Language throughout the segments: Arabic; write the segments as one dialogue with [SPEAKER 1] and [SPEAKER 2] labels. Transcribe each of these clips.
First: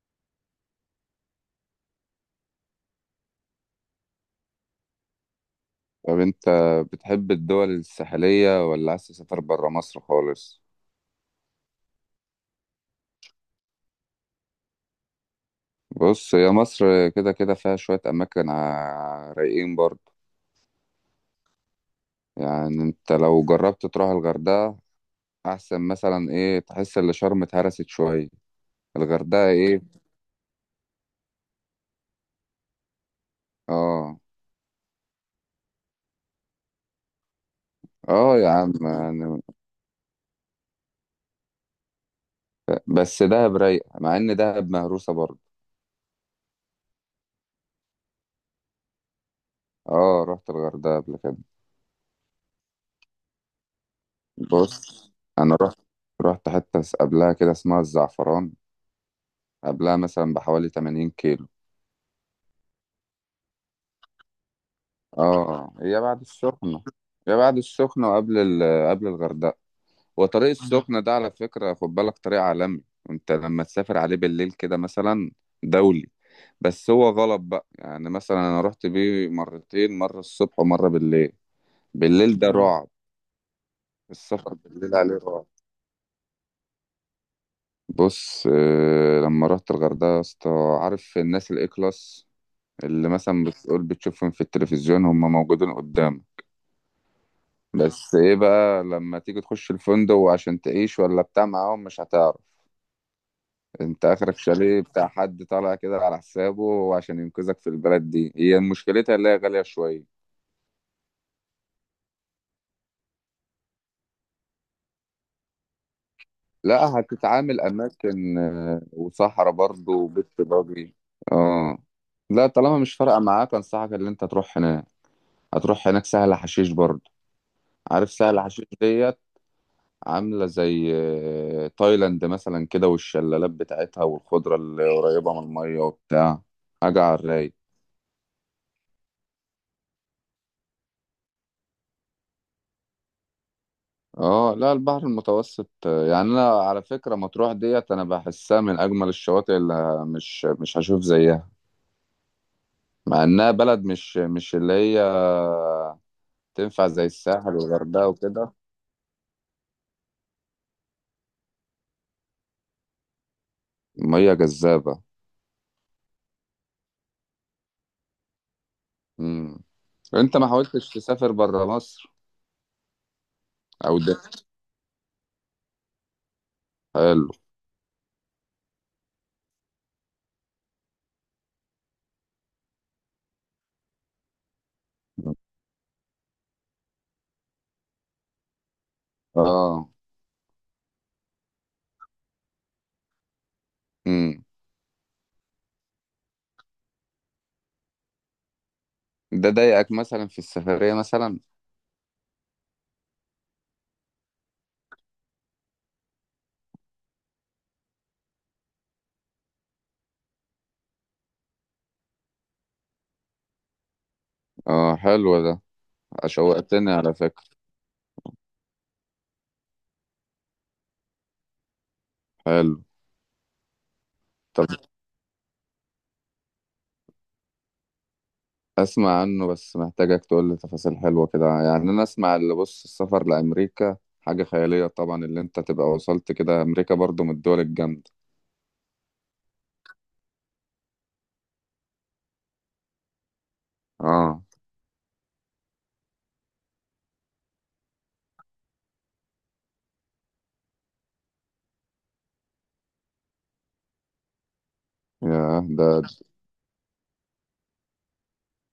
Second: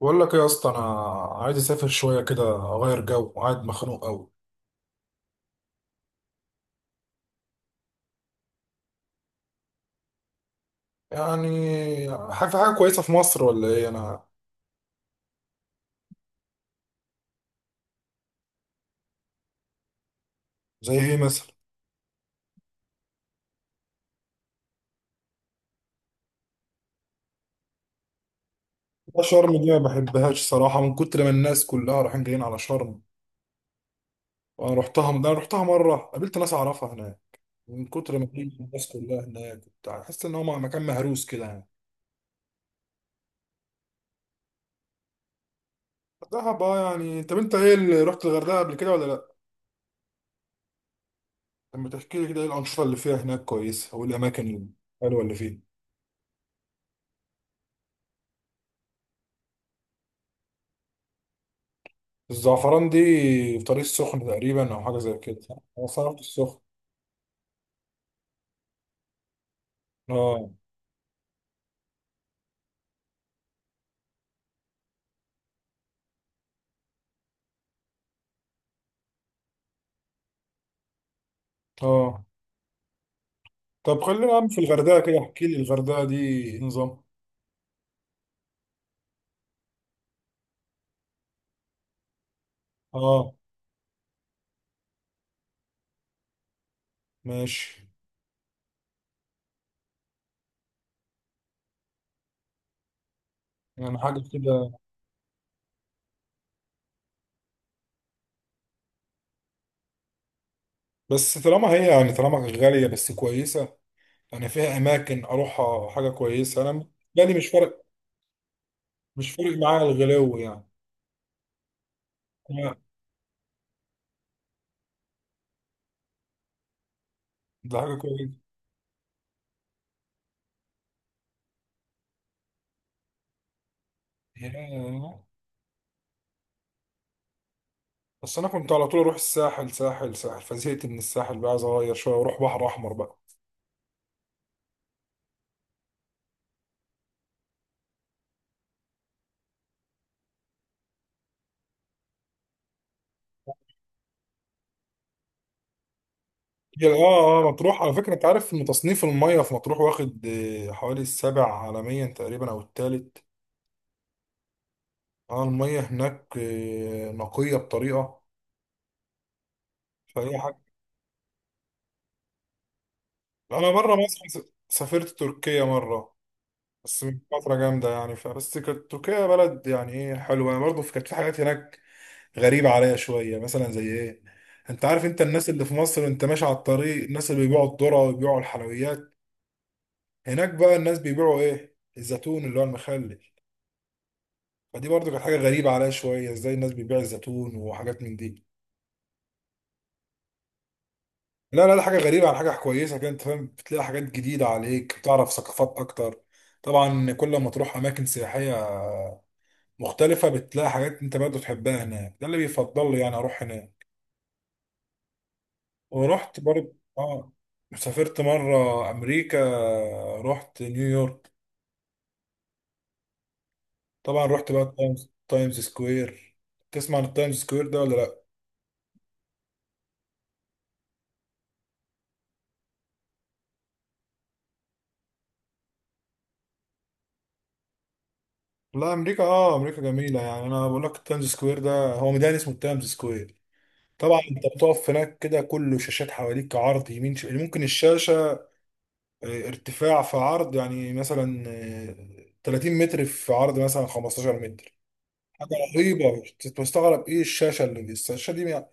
[SPEAKER 1] بقول لك ايه يا اسطى. انا عايز اسافر شويه كده اغير جو وقاعد مخنوق قوي.
[SPEAKER 2] طب انت بتحب الدول الساحلية ولا عايز تسافر برا مصر خالص؟
[SPEAKER 1] يعني حاجه في حاجه كويسه في مصر ولا ايه انا؟
[SPEAKER 2] بص، هي مصر كده كده فيها شوية أماكن رايقين برضه.
[SPEAKER 1] زي ايه مثلا؟
[SPEAKER 2] يعني انت لو جربت تروح الغردقة أحسن مثلا، ايه؟ تحس إن شرم اتهرست شوية.
[SPEAKER 1] لا،
[SPEAKER 2] الغردقة
[SPEAKER 1] شرم دي ما
[SPEAKER 2] ايه.
[SPEAKER 1] بحبهاش صراحه، من كتر ما الناس كلها رايحين جايين على شرم،
[SPEAKER 2] اه.
[SPEAKER 1] وانا رحتها. انا رحتها مره، قابلت ناس اعرفها هناك، من كتر ما
[SPEAKER 2] اه
[SPEAKER 1] في
[SPEAKER 2] يا عم،
[SPEAKER 1] الناس كلها
[SPEAKER 2] يعني
[SPEAKER 1] هناك وبتاع، حاسس ان هو مكان مهروس كده يعني.
[SPEAKER 2] بس دهب رايقة مع إن دهب مهروسة برضه.
[SPEAKER 1] دهب، اه يعني. طب انت ايه، اللي رحت الغردقه قبل كده ولا لا؟
[SPEAKER 2] اه، رحت الغردقة قبل كده.
[SPEAKER 1] لما تحكي لي كده، ايه الانشطه اللي فيها هناك كويسه والاماكن
[SPEAKER 2] بص،
[SPEAKER 1] الحلوه اللي
[SPEAKER 2] أنا
[SPEAKER 1] فيها؟
[SPEAKER 2] رحت حتة قبلها كده اسمها الزعفران. قبلها مثلا بحوالي 80 كيلو.
[SPEAKER 1] الزعفران دي في طريق السخن تقريبا او حاجه زي كده؟
[SPEAKER 2] اه. اه،
[SPEAKER 1] انا
[SPEAKER 2] هي
[SPEAKER 1] صرفت
[SPEAKER 2] بعد
[SPEAKER 1] السخن.
[SPEAKER 2] السخنة. هي بعد السخنة وقبل قبل الغردقة. وطريق
[SPEAKER 1] اه،
[SPEAKER 2] السخنة ده على فكرة، خد بالك، طريق عالمي، وانت لما تسافر عليه بالليل كده مثلا. دولي. بس هو غلط بقى، يعني مثلا انا رحت بيه مرتين، مرة الصبح ومرة بالليل.
[SPEAKER 1] اه.
[SPEAKER 2] بالليل ده رعب.
[SPEAKER 1] طب خلينا يا عم
[SPEAKER 2] السفر
[SPEAKER 1] في
[SPEAKER 2] بالليل
[SPEAKER 1] الغردقه
[SPEAKER 2] عليه
[SPEAKER 1] كده، احكي
[SPEAKER 2] رعب.
[SPEAKER 1] لي الغردقه دي إيه نظام؟
[SPEAKER 2] بص، لما رحت الغردقة يا اسطى، عارف الناس الاي كلاس اللي
[SPEAKER 1] اه،
[SPEAKER 2] مثلا بتقول بتشوفهم في التلفزيون، هم موجودين قدامك.
[SPEAKER 1] ماشي.
[SPEAKER 2] بس ايه بقى، لما تيجي تخش الفندق وعشان تعيش ولا بتاع معاهم، مش هتعرف.
[SPEAKER 1] يعني
[SPEAKER 2] انت
[SPEAKER 1] حاجه
[SPEAKER 2] اخرك
[SPEAKER 1] كده.
[SPEAKER 2] شاليه بتاع حد طالع كده على حسابه، وعشان ينقذك في البلد دي، هي مشكلتها اللي هي غالية شوية.
[SPEAKER 1] بس طالما هي يعني طالما غاليه بس كويسه، يعني فيها اماكن اروحها، حاجه كويسه انا.
[SPEAKER 2] لا،
[SPEAKER 1] بالي مش
[SPEAKER 2] هتتعامل
[SPEAKER 1] فارق،
[SPEAKER 2] اماكن،
[SPEAKER 1] مش
[SPEAKER 2] وصحراء
[SPEAKER 1] فارق معايا
[SPEAKER 2] برضه وبيت
[SPEAKER 1] الغلو يعني.
[SPEAKER 2] باجي. اه. لا،
[SPEAKER 1] لا.
[SPEAKER 2] طالما مش فارقة معاك، انصحك ان انت تروح هناك. هتروح هناك سهل حشيش برضه.
[SPEAKER 1] ده حاجه
[SPEAKER 2] عارف
[SPEAKER 1] كويسه.
[SPEAKER 2] سهل حشيش ديت. عاملة زي تايلاند مثلا كده، والشلالات بتاعتها والخضرة اللي
[SPEAKER 1] ياه.
[SPEAKER 2] قريبة من المية وبتاع. حاجة على الرايق.
[SPEAKER 1] بس انا كنت على طول اروح الساحل، ساحل ساحل، فزهقت من الساحل بقى، عايز اغير شويه واروح بحر احمر بقى.
[SPEAKER 2] اه لا، البحر المتوسط، يعني انا على فكرة مطروح ديت، انا بحسها من اجمل الشواطئ اللي مش هشوف زيها، مع انها بلد مش اللي هي تنفع
[SPEAKER 1] هي،
[SPEAKER 2] زي
[SPEAKER 1] اه اه،
[SPEAKER 2] الساحل
[SPEAKER 1] مطروح على
[SPEAKER 2] والغردقة
[SPEAKER 1] فكرة، انت عارف
[SPEAKER 2] وكده.
[SPEAKER 1] ان تصنيف المية في مطروح واخد حوالي السابع عالميا تقريبا او الثالث.
[SPEAKER 2] مية جذابة.
[SPEAKER 1] اه، المية هناك نقية بطريقة،
[SPEAKER 2] مم. انت
[SPEAKER 1] فهي
[SPEAKER 2] ما
[SPEAKER 1] حاجة.
[SPEAKER 2] حاولتش تسافر برا مصر؟
[SPEAKER 1] انا بره
[SPEAKER 2] او ده
[SPEAKER 1] مصر سافرت تركيا مرة، بس من
[SPEAKER 2] حلو.
[SPEAKER 1] فترة جامدة يعني. فبس كانت تركيا بلد يعني ايه، حلوة يعني، برضه كانت في حاجات هناك غريبة عليا شوية. مثلا زي ايه؟ انت عارف انت، الناس اللي في مصر انت ماشي على الطريق الناس اللي بيبيعوا الذرة ويبيعوا الحلويات،
[SPEAKER 2] اه.
[SPEAKER 1] هناك بقى الناس بيبيعوا ايه، الزيتون اللي هو المخلل.
[SPEAKER 2] مم.
[SPEAKER 1] فدي برضو كانت حاجه غريبه عليا شويه، ازاي الناس بتبيع الزيتون وحاجات من دي.
[SPEAKER 2] ده ضايقك مثلا في السفرية مثلا؟
[SPEAKER 1] لا لا لا، حاجه غريبه على حاجه كويسه كده، انت فاهم، بتلاقي حاجات جديده عليك، بتعرف ثقافات اكتر. طبعا كل ما تروح اماكن سياحيه مختلفه، بتلاقي حاجات انت برضو تحبها هناك، ده اللي بيفضل لي يعني اروح هناك.
[SPEAKER 2] اه حلو ده.
[SPEAKER 1] ورحت برضو
[SPEAKER 2] شوقتني على
[SPEAKER 1] اه،
[SPEAKER 2] فكرة.
[SPEAKER 1] سافرت مره امريكا، رحت نيويورك.
[SPEAKER 2] حلو.
[SPEAKER 1] طبعا رحت
[SPEAKER 2] طب
[SPEAKER 1] بقى تايمز سكوير. تسمع عن التايمز سكوير ده ولا لا؟
[SPEAKER 2] اسمع عنه، بس محتاجك تقول لي تفاصيل حلوة كده، يعني انا اسمع اللي بص، السفر لأمريكا حاجة خيالية طبعا، اللي انت تبقى وصلت كده امريكا برضو من الدول الجامدة.
[SPEAKER 1] لا امريكا اه، امريكا جميله يعني. انا بقول لك، التايمز سكوير ده هو ميدان اسمه التايمز سكوير. طبعا
[SPEAKER 2] اه.
[SPEAKER 1] انت بتقف هناك كده كله شاشات حواليك، عرض يمين ممكن الشاشه ارتفاع في عرض يعني مثلا 30 متر في عرض مثلا 15 متر. حاجه
[SPEAKER 2] يا ده.
[SPEAKER 1] رهيبه، تستغرب ايه الشاشه اللي دي، الشاشه دي. يعني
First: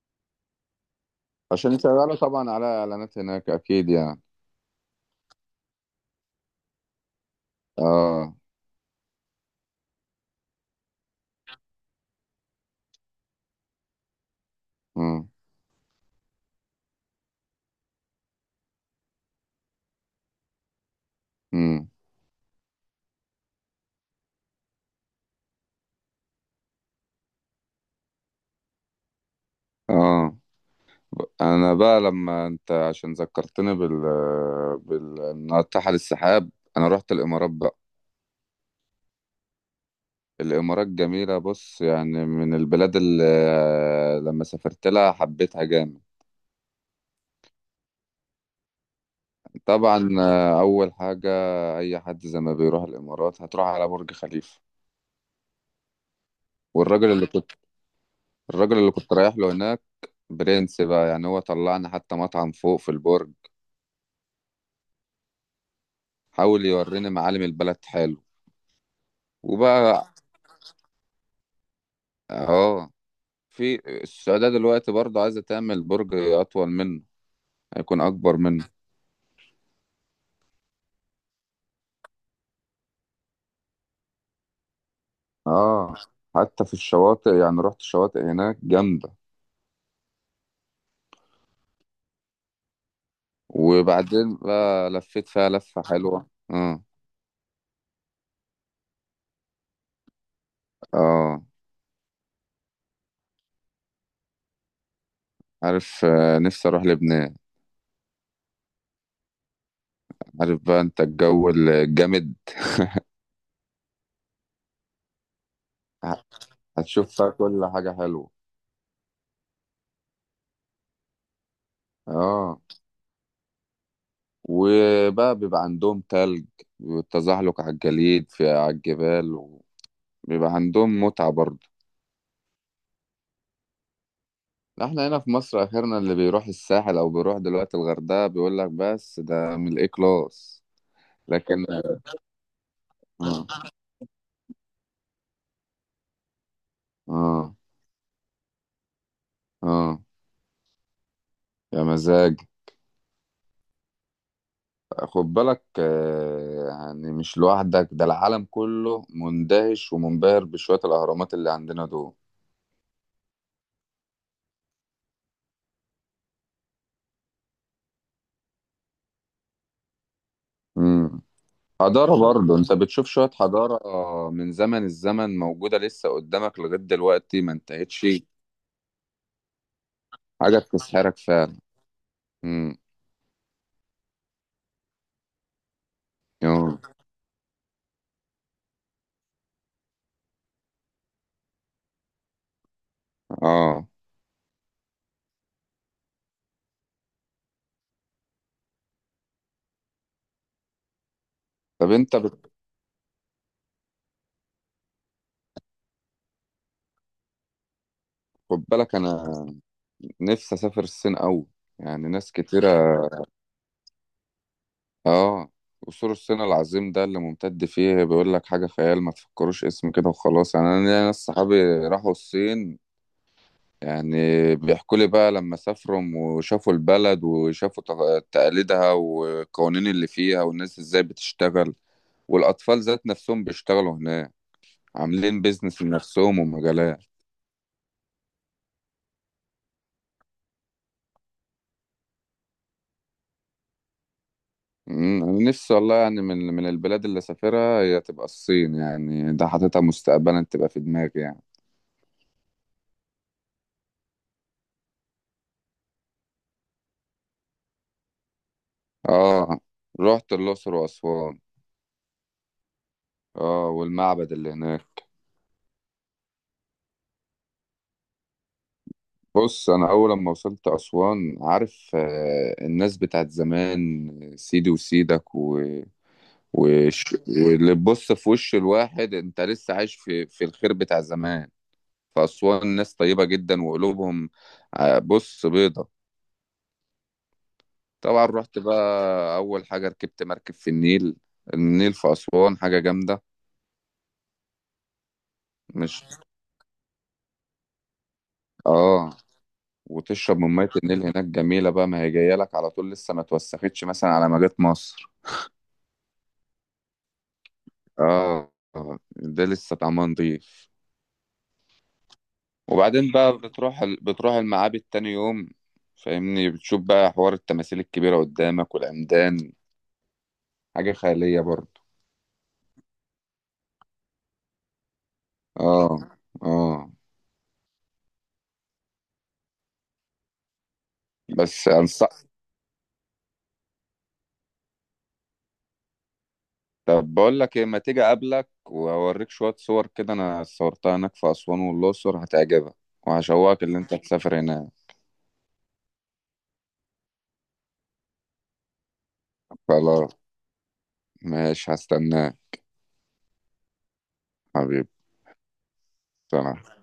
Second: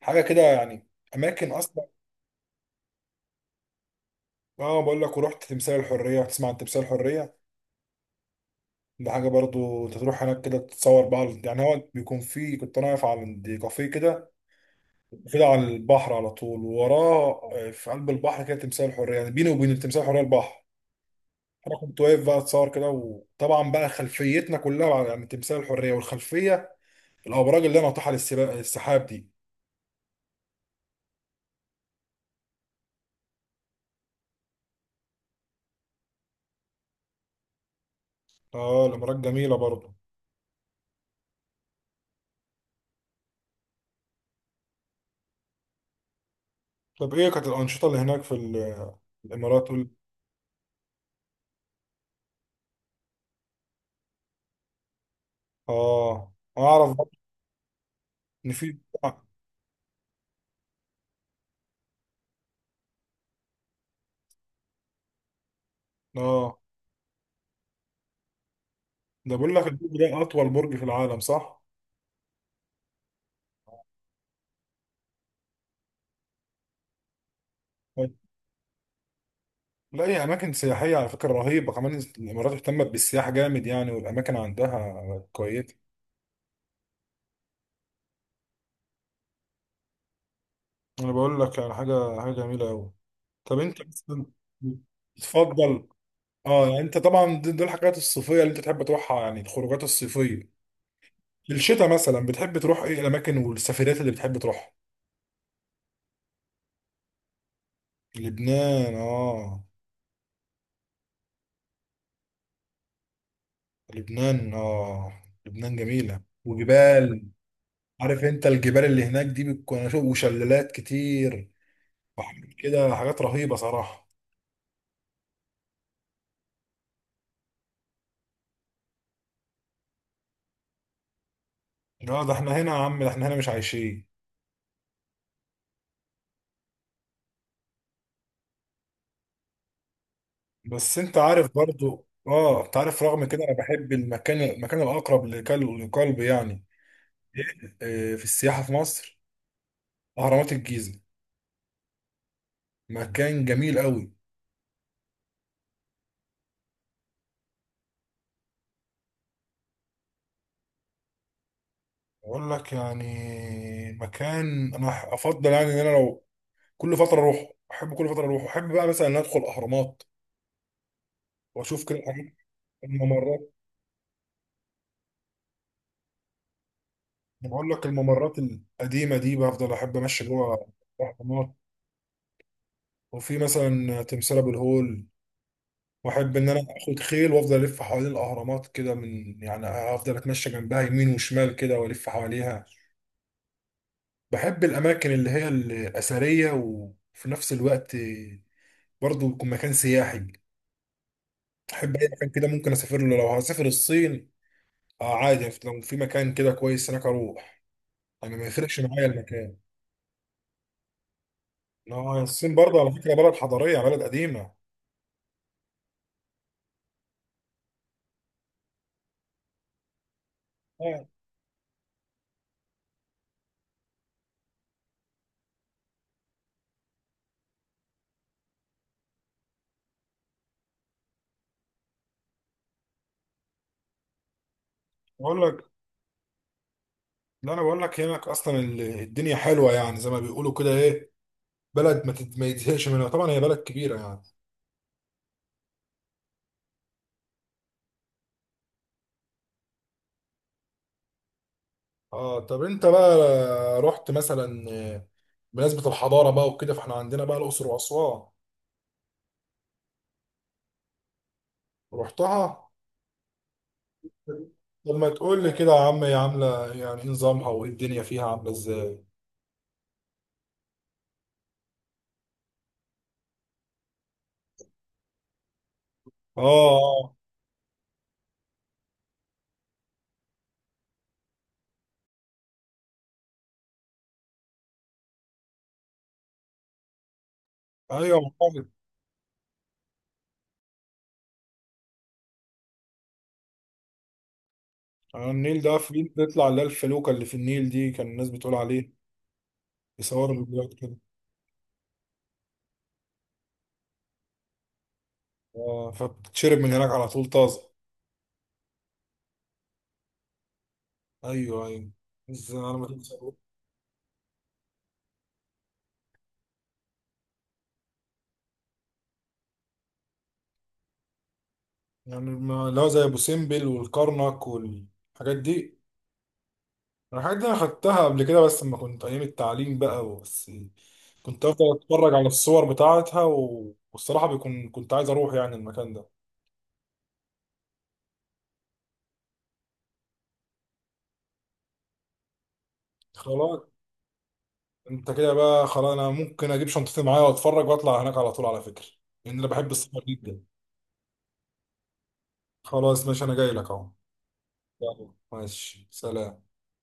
[SPEAKER 1] حاجه كده يعني، اماكن
[SPEAKER 2] عشان
[SPEAKER 1] اصلا.
[SPEAKER 2] يشغلوا طبعا على اعلانات هناك اكيد يعني.
[SPEAKER 1] اه بقول لك، ورحت تمثال الحريه. تسمع عن تمثال الحريه؟
[SPEAKER 2] اه.
[SPEAKER 1] ده حاجه برضو انت تروح هناك كده تتصور بقى يعني. هو بيكون فيه، كنت انا واقف عند كافيه كده،
[SPEAKER 2] امم.
[SPEAKER 1] المفروض على البحر على طول، ووراه في قلب البحر كده تمثال الحريه، يعني بيني وبين تمثال الحريه البحر. انا
[SPEAKER 2] امم.
[SPEAKER 1] كنت واقف بقى اتصور كده، وطبعا بقى خلفيتنا كلها يعني تمثال الحريه، والخلفيه الابراج اللي انا ناطحه السحاب دي.
[SPEAKER 2] اه. انا بقى لما انت عشان ذكرتني بال إنها تحت السحاب. انا رحت الامارات بقى.
[SPEAKER 1] اه الامارات جميله برضه.
[SPEAKER 2] الإمارات جميلة. بص يعني من البلاد اللي لما سافرت لها حبيتها جامد.
[SPEAKER 1] طب ايه كانت الانشطه اللي هناك في الامارات قول؟
[SPEAKER 2] طبعا أول حاجة، أي حد زي ما بيروح الإمارات هتروح على برج خليفة.
[SPEAKER 1] اه اعرف برضه
[SPEAKER 2] والراجل اللي كنت،
[SPEAKER 1] ان في
[SPEAKER 2] الراجل اللي كنت رايح له هناك، برنس بقى، يعني هو طلعنا حتى مطعم فوق في البرج.
[SPEAKER 1] اه.
[SPEAKER 2] حاول يوريني معالم البلد، حلو.
[SPEAKER 1] ده بقول لك، البرج
[SPEAKER 2] وبقى.
[SPEAKER 1] ده اطول برج في العالم صح؟
[SPEAKER 2] اه. في السعودية دلوقتي برضه عايزة تعمل برج أطول منه. هيكون أكبر منه.
[SPEAKER 1] لا هي اماكن سياحيه على فكره رهيبه، كمان الامارات اهتمت بالسياحه جامد يعني، والاماكن عندها كويسه.
[SPEAKER 2] اه. حتى في الشواطئ، يعني رحت الشواطئ هناك جامدة.
[SPEAKER 1] انا بقول لك على حاجه، حاجه جميله قوي. طب انت مثلا
[SPEAKER 2] وبعدين بقى لفيت فيها لفة
[SPEAKER 1] بتفضل؟
[SPEAKER 2] حلوة.
[SPEAKER 1] اه يعني
[SPEAKER 2] اه.
[SPEAKER 1] انت طبعا دي الحاجات الصيفيه اللي انت تحب تروحها يعني، الخروجات الصيفيه.
[SPEAKER 2] اه،
[SPEAKER 1] في الشتاء مثلا بتحب تروح ايه الاماكن والسفريات اللي بتحب تروحها؟
[SPEAKER 2] عارف، نفسي اروح لبنان.
[SPEAKER 1] لبنان اه،
[SPEAKER 2] عارف بقى انت الجو الجامد.
[SPEAKER 1] لبنان اه، لبنان جميله
[SPEAKER 2] ه- هتشوف
[SPEAKER 1] وجبال.
[SPEAKER 2] فيها كل حاجة
[SPEAKER 1] عارف
[SPEAKER 2] حلوة.
[SPEAKER 1] انت الجبال اللي هناك دي بتكون، أنا شوف، وشلالات كتير وحاجات
[SPEAKER 2] اه.
[SPEAKER 1] كده، حاجات رهيبه صراحه.
[SPEAKER 2] وبقى بيبقى عندهم تلج، والتزحلق على الجليد في على الجبال، وبيبقى عندهم متعة برضه.
[SPEAKER 1] اه ده احنا هنا يا عم، ده احنا هنا مش عايشين.
[SPEAKER 2] احنا هنا في مصر اخرنا اللي بيروح الساحل او بيروح دلوقتي الغردقة، بيقول لك بس ده من الاي كلاس.
[SPEAKER 1] بس انت عارف
[SPEAKER 2] لكن.
[SPEAKER 1] برضو اه، انت عارف رغم كده
[SPEAKER 2] اه.
[SPEAKER 1] انا بحب المكان، المكان الاقرب لقلبي يعني.
[SPEAKER 2] اه،
[SPEAKER 1] إيه، في السياحه في مصر
[SPEAKER 2] آه.
[SPEAKER 1] اهرامات الجيزه،
[SPEAKER 2] يا مزاج.
[SPEAKER 1] مكان جميل قوي.
[SPEAKER 2] خد بالك يعني مش لوحدك، ده العالم كله مندهش ومنبهر بشوية الأهرامات اللي عندنا دول.
[SPEAKER 1] اقول لك يعني، مكان انا افضل يعني، ان انا لو كل فتره اروح احب، كل فتره اروح احب بقى مثلا ان ادخل اهرامات
[SPEAKER 2] مم.
[SPEAKER 1] واشوف كده
[SPEAKER 2] حضارة برضه، أنت بتشوف شوية
[SPEAKER 1] الممرات.
[SPEAKER 2] حضارة من زمن الزمن موجودة لسه قدامك لغاية دلوقتي
[SPEAKER 1] أنا
[SPEAKER 2] ما
[SPEAKER 1] بقول لك،
[SPEAKER 2] انتهتش.
[SPEAKER 1] الممرات القديمه دي بفضل احب امشي
[SPEAKER 2] حاجة
[SPEAKER 1] جوه
[SPEAKER 2] بتسحرك
[SPEAKER 1] الاهرامات.
[SPEAKER 2] فعلا. مم.
[SPEAKER 1] وفي مثلا تمثال ابو الهول، واحب ان انا
[SPEAKER 2] يوه.
[SPEAKER 1] اخد خيل وافضل الف حوالين الاهرامات كده، من يعني افضل اتمشى جنبها يمين وشمال كده والف حواليها.
[SPEAKER 2] آه.
[SPEAKER 1] بحب الاماكن اللي هي الاثريه وفي نفس الوقت برضه يكون مكان سياحي.
[SPEAKER 2] طب
[SPEAKER 1] احب اي
[SPEAKER 2] أنت
[SPEAKER 1] مكان كده ممكن اسافر له، لو هسافر الصين اه عادي يعني، لو في مكان كده كويس هناك اروح، يعني ما
[SPEAKER 2] خد
[SPEAKER 1] يفرقش
[SPEAKER 2] بالك،
[SPEAKER 1] معايا
[SPEAKER 2] أنا
[SPEAKER 1] المكان.
[SPEAKER 2] نفسي أسافر الصين أوي. يعني
[SPEAKER 1] اه
[SPEAKER 2] ناس
[SPEAKER 1] الصين برضه على
[SPEAKER 2] كتيرة.
[SPEAKER 1] فكره بلد حضاريه، بلد قديمه.
[SPEAKER 2] اه. قصور الصين العظيم ده اللي ممتد فيه، بيقول لك حاجة خيال. ما تفكروش اسم كده وخلاص. يعني انا ليا
[SPEAKER 1] آه،
[SPEAKER 2] ناس صحابي راحوا الصين. يعني بيحكوا لي بقى لما سافروا وشافوا البلد وشافوا تقاليدها، والقوانين اللي فيها، والناس ازاي بتشتغل، والاطفال ذات نفسهم بيشتغلوا هناك
[SPEAKER 1] بقول
[SPEAKER 2] عاملين
[SPEAKER 1] لك،
[SPEAKER 2] بيزنس لنفسهم ومجالات.
[SPEAKER 1] لا انا بقول لك هناك اصلا الدنيا حلوه يعني، زي ما بيقولوا كده ايه، بلد ما يتزهقش منها، طبعا هي بلد كبيرة يعني.
[SPEAKER 2] انا نفسي والله، يعني من البلاد اللي سافرها هي تبقى الصين، يعني ده حاططها مستقبلا تبقى في دماغي يعني.
[SPEAKER 1] اه طب انت بقى رحت مثلا بمناسبة الحضارة بقى وكده، فاحنا عندنا بقى الأقصر وأسوان؟
[SPEAKER 2] اه، رحت الأقصر وأسوان.
[SPEAKER 1] رحتها.
[SPEAKER 2] اه، والمعبد اللي
[SPEAKER 1] طب
[SPEAKER 2] هناك.
[SPEAKER 1] ما تقول لي كده يا عم، هي عاملة يعني ايه نظامها، وايه الدنيا فيها عاملة ازاي؟
[SPEAKER 2] بص، أنا أول ما وصلت أسوان عارف، الناس بتاعت زمان سيدي وسيدك
[SPEAKER 1] اه،
[SPEAKER 2] واللي تبص في وش الواحد، أنت لسه عايش في الخير بتاع زمان. فأسوان ناس طيبة جدا وقلوبهم، بص، بيضة.
[SPEAKER 1] اه، ايوه
[SPEAKER 2] طبعا رحت
[SPEAKER 1] محافظ.
[SPEAKER 2] بقى أول حاجة، ركبت مركب في النيل. النيل في أسوان حاجة جامدة.
[SPEAKER 1] على النيل ده في
[SPEAKER 2] مش.
[SPEAKER 1] بيطلع اللي هي الفلوكة اللي في النيل دي، كان الناس بتقول عليه
[SPEAKER 2] اه.
[SPEAKER 1] يصوروا
[SPEAKER 2] وتشرب من ميه
[SPEAKER 1] فيديوهات كده.
[SPEAKER 2] النيل هناك جميله بقى، ما هي جايه لك على طول لسه ما توسختش مثلا على ما جت مصر.
[SPEAKER 1] اه، فبتشرب من هناك على طول طازة.
[SPEAKER 2] اه، ده لسه طعمها نضيف.
[SPEAKER 1] ايوه ايوه، ازاي انا ما
[SPEAKER 2] وبعدين
[SPEAKER 1] كنتش،
[SPEAKER 2] بقى بتروح بتروح المعابد تاني يوم. فاهمني، بتشوف بقى حوار التماثيل الكبيره قدامك والعمدان. حاجه خياليه برضه.
[SPEAKER 1] يعني ما لا زي ابو سمبل والكرنك والحاجات دي.
[SPEAKER 2] اه. اه.
[SPEAKER 1] الحاجات دي انا خدتها قبل كده، بس لما كنت ايام التعليم بقى، بس كنت
[SPEAKER 2] بس
[SPEAKER 1] افضل
[SPEAKER 2] انصح،
[SPEAKER 1] اتفرج على الصور بتاعتها والصراحه بيكون كنت عايز اروح يعني المكان ده.
[SPEAKER 2] طب بقول لك ايه، ما تيجي اقابلك واوريك شويه صور كده انا صورتها هناك في اسوان والاقصر، هتعجبك
[SPEAKER 1] خلاص،
[SPEAKER 2] وهشوقك اللي انت تسافر هناك.
[SPEAKER 1] انت كده بقى خلاص، انا ممكن اجيب شنطتي معايا واتفرج واطلع هناك على طول على فكره، لان انا بحب السفر
[SPEAKER 2] خلاص،
[SPEAKER 1] جدا.
[SPEAKER 2] ماشي، هستناك.
[SPEAKER 1] خلاص ماشي، انا جاي لك اهو.
[SPEAKER 2] حبيبي.
[SPEAKER 1] يلا، ماشي، سلام.
[SPEAKER 2] سنة.